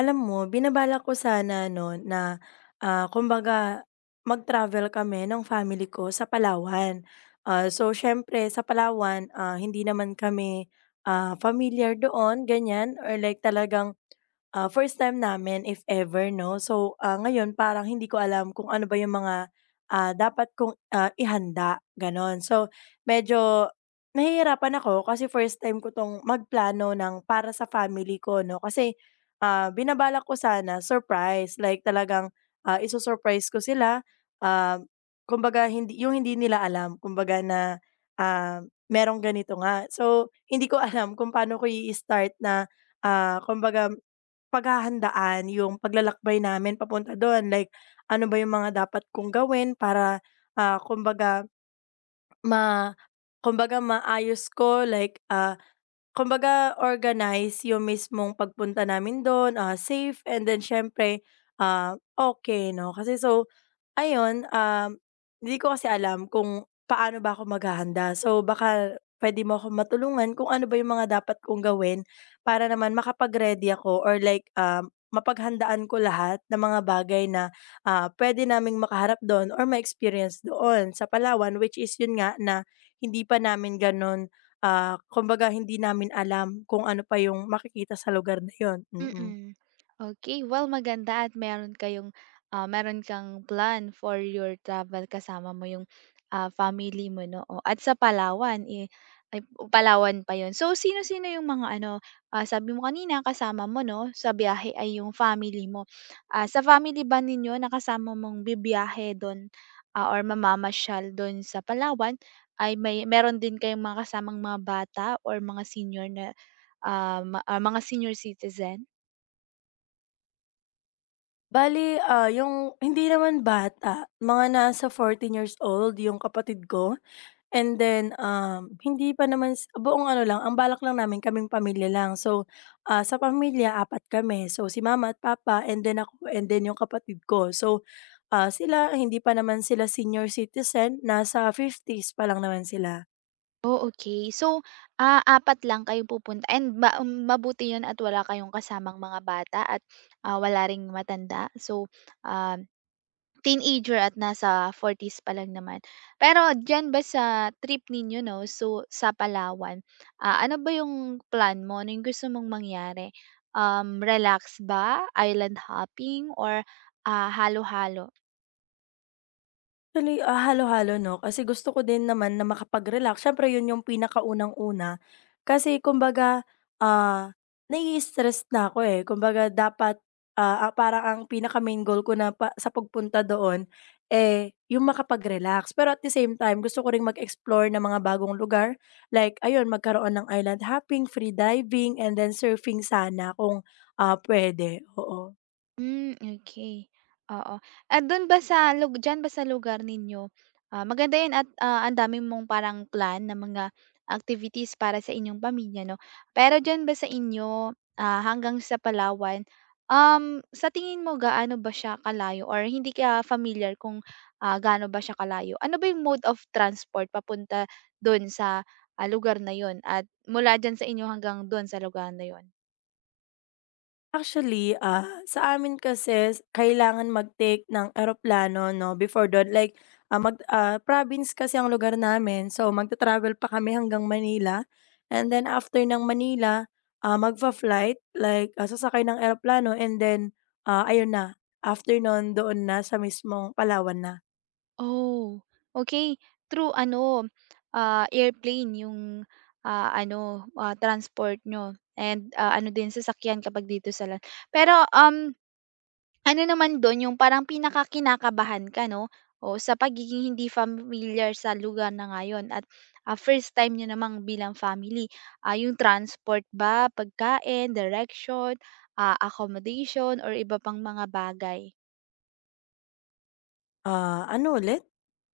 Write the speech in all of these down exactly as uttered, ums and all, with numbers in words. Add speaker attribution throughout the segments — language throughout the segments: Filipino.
Speaker 1: Alam mo, binabalak ko sana 'no na, ah, kumbaga mag-travel kami ng family ko sa Palawan. Ah, so siyempre sa Palawan, ah, hindi naman kami ah, familiar doon ganyan or like talagang ah, first time namin if ever 'no. So ah, ngayon parang hindi ko alam kung ano ba yung mga ah, dapat kong ah, ihanda gano'n. So medyo nahihirapan ako kasi first time ko 'tong magplano ng para sa family ko 'no, kasi Ah, binabalak ko sana surprise, like talagang ah, isu ko sila, um, kumbaga hindi yung hindi nila alam kumbaga na ah, merong ganito nga. So, hindi ko alam kung paano ko i-start na, ah, kumbaga paghahandaan yung paglalakbay namin papunta doon, like ano ba yung mga dapat kong gawin para ah, kumbaga ma kumbaga maayos ko like, ah Kumbaga organize yung mismong pagpunta namin dun ah, safe, and then siyempre ah, okay 'no. Kasi so ayun, um, hindi ko kasi alam kung paano ba ako maghahanda. So baka puwede mo ako matulungan kung ano ba yung mga dapat kong gawin para naman makapag-ready ako or like um, mapaghandaan ko lahat ng mga bagay na ah, puwede naming makaharap do'n or ma-experience doon sa Palawan. Which is yun nga na hindi pa namin gano'n, ah, kumbaga hindi namin alam kung ano pa yung makikita sa lugar na yun. Mm. Mm.
Speaker 2: Mm. okay Well, maganda at meron kayong, ah, meron kang plan for your travel kasama mo yung, ah, family mo 'no, oh, at sa Palawan, eh, ay Palawan pa yon. So, sino-sino yung mga ano, ah, sabi mo kanina kasama mo 'no, sa biyahe ay yung family mo. Ah, sa family ba ninyo na kasama mong bibiyahe dun, ah, or mamamasyal dun sa Palawan ay may meron din kayong mga kasamang mga bata or mga senior na, ah, ma ah, mga senior citizen?
Speaker 1: Bali ah, yung hindi naman bata, mga nasa fourteen years old yung kapatid ko, and then um, hindi pa naman s buong ano lang, ang balak lang namin kaming pamilya lang. So ah, sa pamilya apat kami. So, si mama at papa and then ako and then yung kapatid ko. So ah, sila hindi pa naman sila senior citizen, nasa fifties pa lang naman sila.
Speaker 2: Oh, okay. So, ah, apat lang kayong pupunta and ba um mabuti 'yun at wala kayong kasamang mga bata at, ah, wala ring matanda. So, um, teenager at nasa forties pa lang naman. Pero diyan ba sa trip ninyo 'no, so sa Palawan, ah, ano ba yung plan mo? Ano yung gusto mong mangyari? Um, relax ba, island hopping or, ah, halo-halo?
Speaker 1: Actually ah, halo-halo 'no, kasi gusto ko din naman na makapag-relax, siyempre yun yung pinakaunang-una. Kasi kumbaga ah, nai-stress na ako, eh, kumbaga dapat, ah, ah, parang ang pinaka-main goal ko na pa sa pagpunta doon, eh, yung makapag-relax. Pero at the same time gusto ko ring mag-explore ng mga bagong lugar, like ayun, magkaroon ng island hopping, free diving, and then surfing sana kung ah, puwede, oo.
Speaker 2: Hmm, okey, oo. At do'n ba sa lug diyan ba sa lugar ninyo, ah, maganda 'yan at, ah, ang dami mong parang plan na mga activities para sa inyong pamilya 'no. Pero diyan ba sa inyo, ah, hanggang sa Palawan, um, sa tingin mo gaano ba siya kalayo or hindi ka familiar kung, ah, gaano ba siya kalayo? Ano ba yung mode of transport papunta do'n sa, ah, lugar na 'yon at mula diyan sa inyo hanggang do'n sa lugar na 'yon?
Speaker 1: Actually ah, sa amin kasi s- kailangan mag-take ng eroplano 'no, before do'n like, ah, mag ah, province kasi ang lugar namin, so magta-travel pa kami hanggang Manila, and then after ng Manila ah, magfa-flight, like ah, sasakay ng eroplano, and then ah, ayun na, after no'n doon na sa mismong Palawan na.
Speaker 2: Oh, okay. Through ano, ah, airplane yung, ah, ano, ah, transport niyo and, ah, ano din sasakyan kapag dito sa land. Pero, um, ano naman dun yung parang pinakakinakabahan ka 'no, o sa pagiging hindi familiar sa lugar na ngayon at, ah, first time niyo namang bilang family, ah, yung transport ba, pagkain, direction, ah, accommodation or iba pang mga bagay?
Speaker 1: Ah, ano ulit?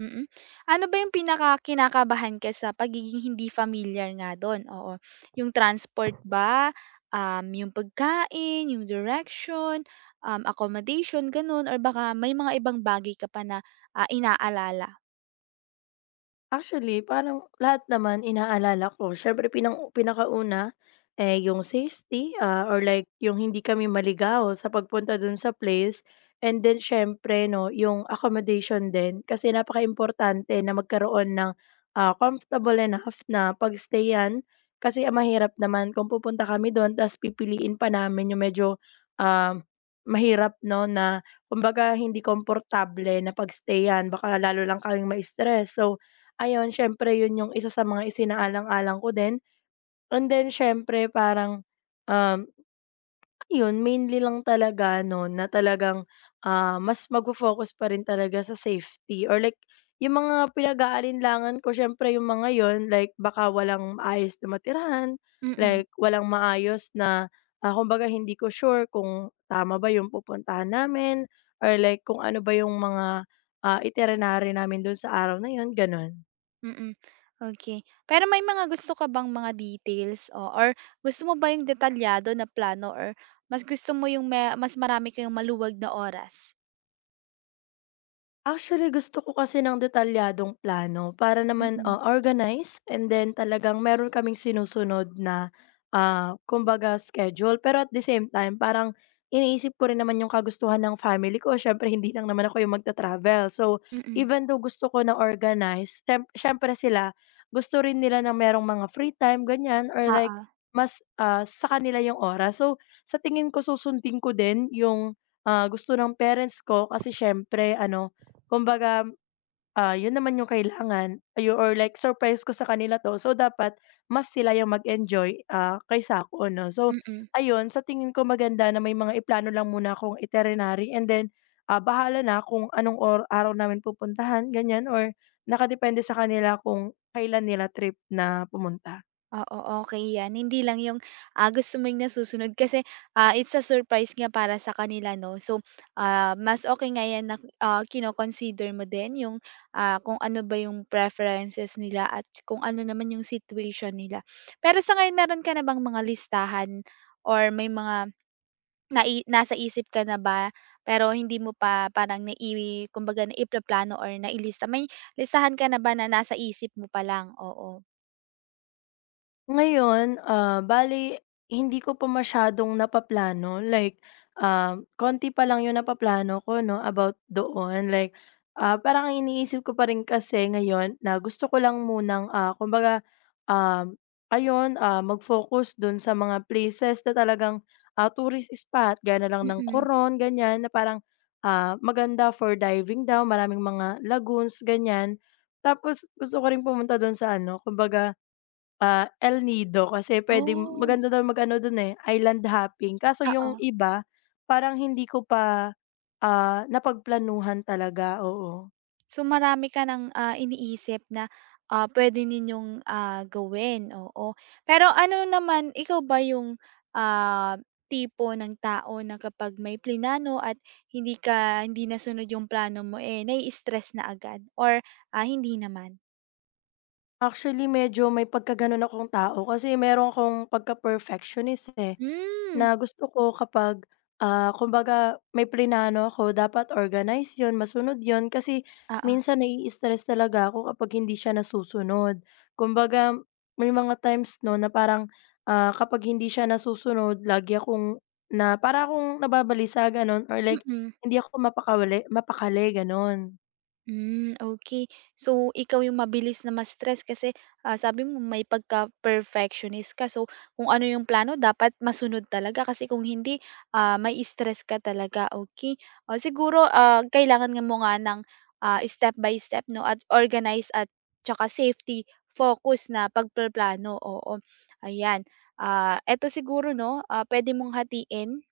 Speaker 2: Mm. Ano ba yung pinakakinakabahan ka sa pagiging hindi familiar nga dun? Oo, yung transport ba, um, yung pagkain, yung direction, um, accommodation, ganun or baka may mga ibang bagay ka pa na, ah, inaalala?
Speaker 1: Actually, parang lahat naman inaalala ko. Siyempre pinang pinakauna, eh, yung safety, ah, or like yung hindi kami maligaw sa pagpunta dun sa place. And then siyempre 'no, yung accommodation din, kasi napaka importante na magkaroon ng ah, comfortable enough na pag-stayan. Kasi ang mahirap naman kung pupunta kami dun ta's pipiliin pa namin yung medyo um, mahirap 'no, na kumbaga hindi komportable na pag-stayan, baka lalo lang kaming ma-stress. So ayun, siyempre yun yung isa sa mga isinaalang-alang ko din, and then siyempre parang um, ayun mainly lang talaga ano na talagang ah, mas magfo-focus pa rin talaga sa safety, or like yung mga pinag-aalinlangan ko siyempre yung mga yon, like baka walang maayos na matirahan,
Speaker 2: Mm,
Speaker 1: like walang maayos na ah, kumbaga hindi ko sure kung tama ba yung pupuntahan namin, or like kung ano ba yung mga ah, itinerary namin dun sa araw na yon, ganun.
Speaker 2: mm. Okey. Pero may mga gusto ka bang mga details o or gusto mo ba yung detalyado na plano or mas gusto mo yung me mas marami kayong maluwag na oras?
Speaker 1: Actually, gusto ko kasi ng detalyadong plano para naman
Speaker 2: Mm,
Speaker 1: ah, organize, and then talagang meron kaming sinusunod na ah, kumbaga schedule. Pero at the same time, parang iniisip ko rin naman yung kagustuhan ng family ko. Siyempre hindi lang naman ako yung magta-travel. So,
Speaker 2: mm.
Speaker 1: even though gusto ko na organize, siyem siyempre sila gusto rin nila na merong mga free time, ganyan or like
Speaker 2: Oo,
Speaker 1: mas ah, sa kanila yung oras. So, sa tingin ko susundin ko din yung ah, gusto ng parents ko kasi siyempre ano, kumbaga ah, yun naman yung kailangan ayu or like surprise ko sa kanila 'to, so dapat mas sila yung mag-enjoy ah, kaysa ako 'no. So
Speaker 2: mm.
Speaker 1: ayun, sa tingin ko maganda na may mga iplano lang muna akong itinerary, and then ah, bahala na kung anong or araw namin pupuntahan, ganyan, or nakadepende sa kanila kung kailan nila trip na pumunta.
Speaker 2: Ah, oo, okay 'yan. Hindi lang 'yung, ah, gusto mo 'yung nasusunod kasi, ah, it's a surprise nga para sa kanila 'no. So, ah, mas okay nga 'yan na, ah, kino-consider mo din 'yung, ah, kung ano ba 'yung preferences nila at kung ano naman 'yung situation nila. Pero sa ngayon meron ka na bang mga listahan or may mga nai nasa isip ka na ba pero hindi mo pa parang nai kumbaga naiplano or nailista? May listahan ka na ba na nasa isip mo pa lang? Oo.
Speaker 1: Ngayon ah, bali hindi ko pa masyadong napaplano like ah, konti pa lang yung napaplano ko 'no about doon, like ah, parang ang iniisip ko pa rin kasi ngayon na gusto ko lang munang ah, kumbaga, um, ayun ah, mag-focus dun sa mga places na talagang ah, tourist spot gaya na lang ng
Speaker 2: Mm.
Speaker 1: Coron, ganyan na parang ah, maganda for diving daw, maraming mga lagoons ganyan. Tapos gusto ko rin pumunta dun sa ano, kumbaga Ah, El Nido, kasi puwedeng
Speaker 2: Oh.
Speaker 1: maganda daw mag-ano dun, eh, island hopping, kaso yung
Speaker 2: Oo.
Speaker 1: iba parang hindi ko pa ah, napagplanuhan talaga, oo.
Speaker 2: So, marami ka ng, ah, iniisip na, ah, puwede ninyong, ah, gawin, oo. Pero ano naman, ikaw ba yung, ah, tipo ng tao na kapag may plinano at hindi ka hindi nasunod yung plano mo, eh, nai-stress na agad or, ah, hindi naman?
Speaker 1: Actually medyo may pagkagano'n akong tao, kasi meron akong pagka-perfectionist, eh.
Speaker 2: Hmm,
Speaker 1: Na gusto ko kapag ah, kumbaga may plinano ako, dapat organize 'yun, masunod 'yun, kasi
Speaker 2: oo,
Speaker 1: minsan nai-stress talaga ako kapag hindi siya nasusunod. Kumbaga may mga times 'no na parang ah, kapag hindi siya nasusunod, lagi akong, na para akong nababalisa gano'n, or like
Speaker 2: mm.
Speaker 1: hindi ako mapakawali mapakali gano'n.
Speaker 2: Hmm, okay. So, ikaw yung mabilis na ma-stress kasi, ah, sabi mo may pagka-perfectionist ka. So, kung ano yung plano dapat masunod talaga kasi kung hindi, ah, may stress ka talaga, okay. O siguro, ah, kailangan nga mo nga ng, ah, step by step 'no at organize at tsaka safety focus na pagpaplano, oo, ayan. Ah, eto siguro 'no, ah, pwede mong hatiin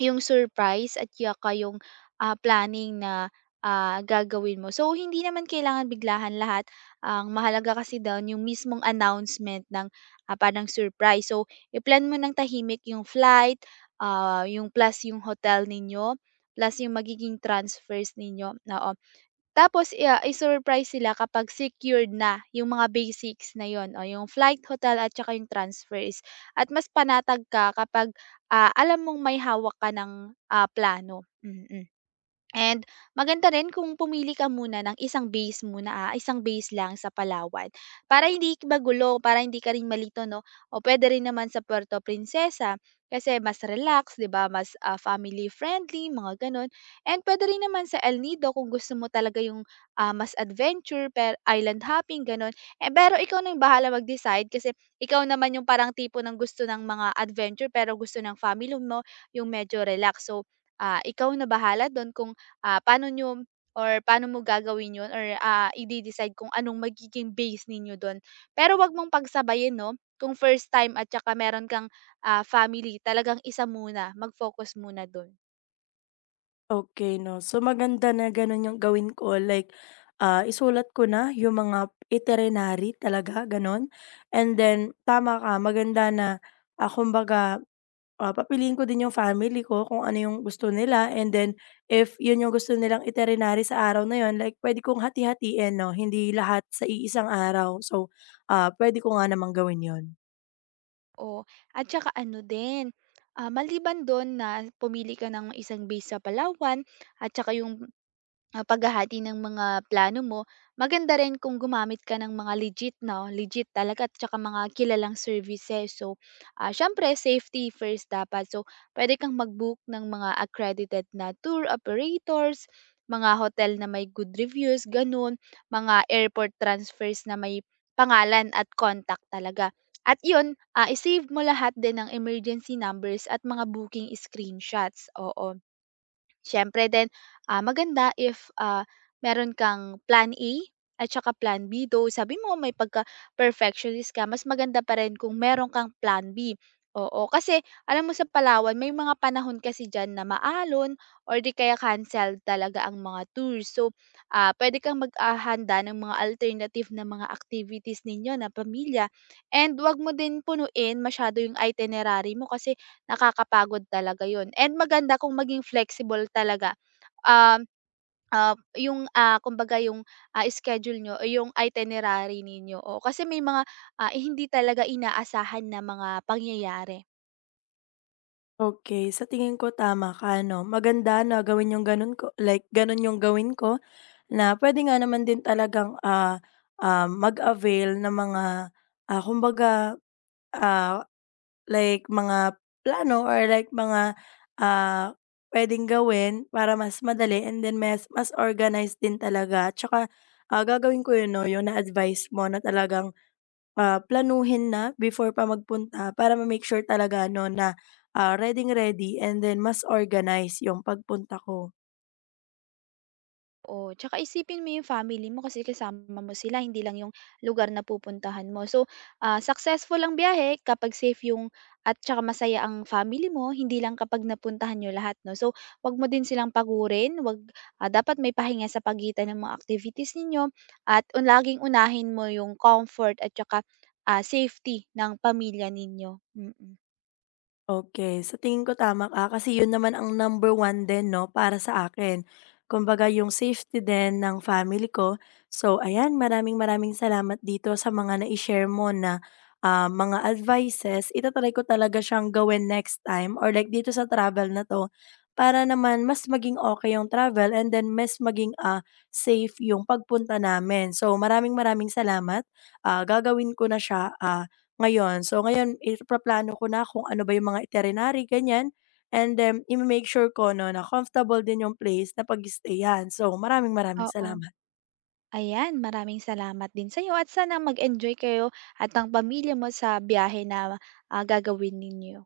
Speaker 2: yung surprise at tsaka yung, ah, planning na, ah, gagawin mo. So, hindi naman kailangan biglahan lahat, ang mahalaga kasi do'n yung mismong announcement ng, ah, parang surprise. So, i-plan mo ng tahimik yung flight, ah, yung plus yung hotel ninyo, plus yung magiging transfers ninyo, oo. Tapos i ah, i-surprise sila kapag secured na yung mga basics na yon o yung flight, hotel at tsaka yung transfers. At mas panatag ka kapag, ah, alam mong may hawak ka ng, ah, plano, mm. Mm. And maganda rin kung pumili ka muna ng isang base muna, ah, isang base lang sa Palawan para hindi magulo, para hindi ka rin malito 'no. O puwede rin naman sa Puerto Princesa kasi mas relax 'di ba, mas, ah, family friendly mga gano'n. And puwede rin naman sa El Nido kung gusto mo talaga yung, ah, mas adventure per island hopping gano'n. Eh, pero ikaw na yung bahala mag-decide kasi ikaw naman yung parang tipo ng gusto ng mga adventure pero gusto ng family mo yung medyo relax. So, ah, ikaw na bahala do'n kung ah, paano niyo or paano mo gagawin 'yun or, ah, ide-decide kung anong magiging base ninyo do'n. Pero wag mong pagsabayin 'no, kung first time at saka meron kang, ah, family talagang isa muna, mag-focus muna do'n.
Speaker 1: Okay 'no. So, maganda na gano'n yung gawin ko like ah, isulat ko na yung mga itinerary talaga gano'n. And then tama ka, maganda na ah, kumbaga ah, papiliin ko din yung family ko kung ano yung gusto nila, and then if yun yung gusto nilang itinerary sa araw na yun, like puwede kong hati-hatiin 'no, hindi lahat sa iisang araw. So ah, puwede ko nga namang gawin yun.
Speaker 2: Oo, at saka ano din, ah, maliban do'n na pumili ka ng isang base sa Palawan at saka yung ah, paghahati ng mga plano mo, maganda rin kung gumamit ka ng mga legit, no? Legit talaga at saka mga kilalang services. So, ah syempre, safety first dapat. So, pwede kang mag-book ng mga accredited na tour operators, mga hotel na may good reviews, ganun, mga airport transfers na may pangalan at contact talaga. At yun, ah, isave mo lahat din ng emergency numbers at mga booking screenshots. Oo. Siyempre din, ah, maganda if, ah, meron kang plan A at saka plan B, though sabi mo may pagka-perfectionist ka, mas maganda pa rin kung meron kang plan B, oo. Kasi alam mo sa Palawan may mga panahon kasi diyan na maalon or di kaya cancel talaga ang mga tours. So, ah, pwede kang mag, ah, ng mga alternative na mga activities ninyo na pamilya and 'wag mo din punuin masyado yung itinerary mo kasi nakakapagod talaga yun and maganda kung maging flexible talaga, um, ah, yung, ah, kumbaga yung, ah, schedule niyo o yung itinerary ninyo, o kasi may mga, ah, eh, hindi talaga inaasahan na mga pangyayari.
Speaker 1: Okay, sa tingin ko tama ka 'no, maganda na gawin yung gano'n ko, like gano'n yung gawin ko, na pwede nga naman din talagang, ah, ah, mag-avail ng mga ah, kumbaga ah, like mga plano or like mga ah, puwedeng gawin para mas madali, and then mas mas organized din talaga. Tsaka ah, gagawin ko 'yun 'no, yung na-advice mo na talagang Ah, planuhin na before pa magpunta para ma-make sure talaga 'no na ah, reading-ready, and then mas organize yung pagpunta ko.
Speaker 2: Oo, tsaka isipin mo yung family mo kasi kasama mo sila hindi lang yung lugar na pupuntahan mo. So, ah, successful ang biyahe kapag safe yung at tsaka masaya ang family mo, hindi lang kapag napuntahan niyo lahat 'no. So, 'wag mo din silang pagurin, 'wag ah, dapat may pahinga sa pagitan ng mga activities ninyo at un laging unahin mo yung comfort at tsaka, ah, safety ng pamilya ninyo, mm.
Speaker 1: Okay, sa tingin ko tama ka kasi yun naman ang number one din 'no, para sa akin. Kumbaga yung safety din ng family ko. So ayan, maraming maraming salamat dito sa mga na share mo na ah, mga advices. Ita-try ko talaga siyang gawin next time or like dito sa travel na 'to para naman mas maging okay yung travel, and then mas maging ah, safe yung pagpunta namin. So maraming maraming salamat, ah, gagawin ko na siya ah ngayon, so ngayon ipaplano ko na kung ano ba yung mga itinerary ganyan, and then i make sure ko 'no na comfortable din yung place na pag stay. So maraming maraming
Speaker 2: Oo.
Speaker 1: salamat.
Speaker 2: Ayan, maraming salamat din sa iyo at sana mag-enjoy kayo at ang pamilya mo sa biyahe na, ah, gagawin ninyo.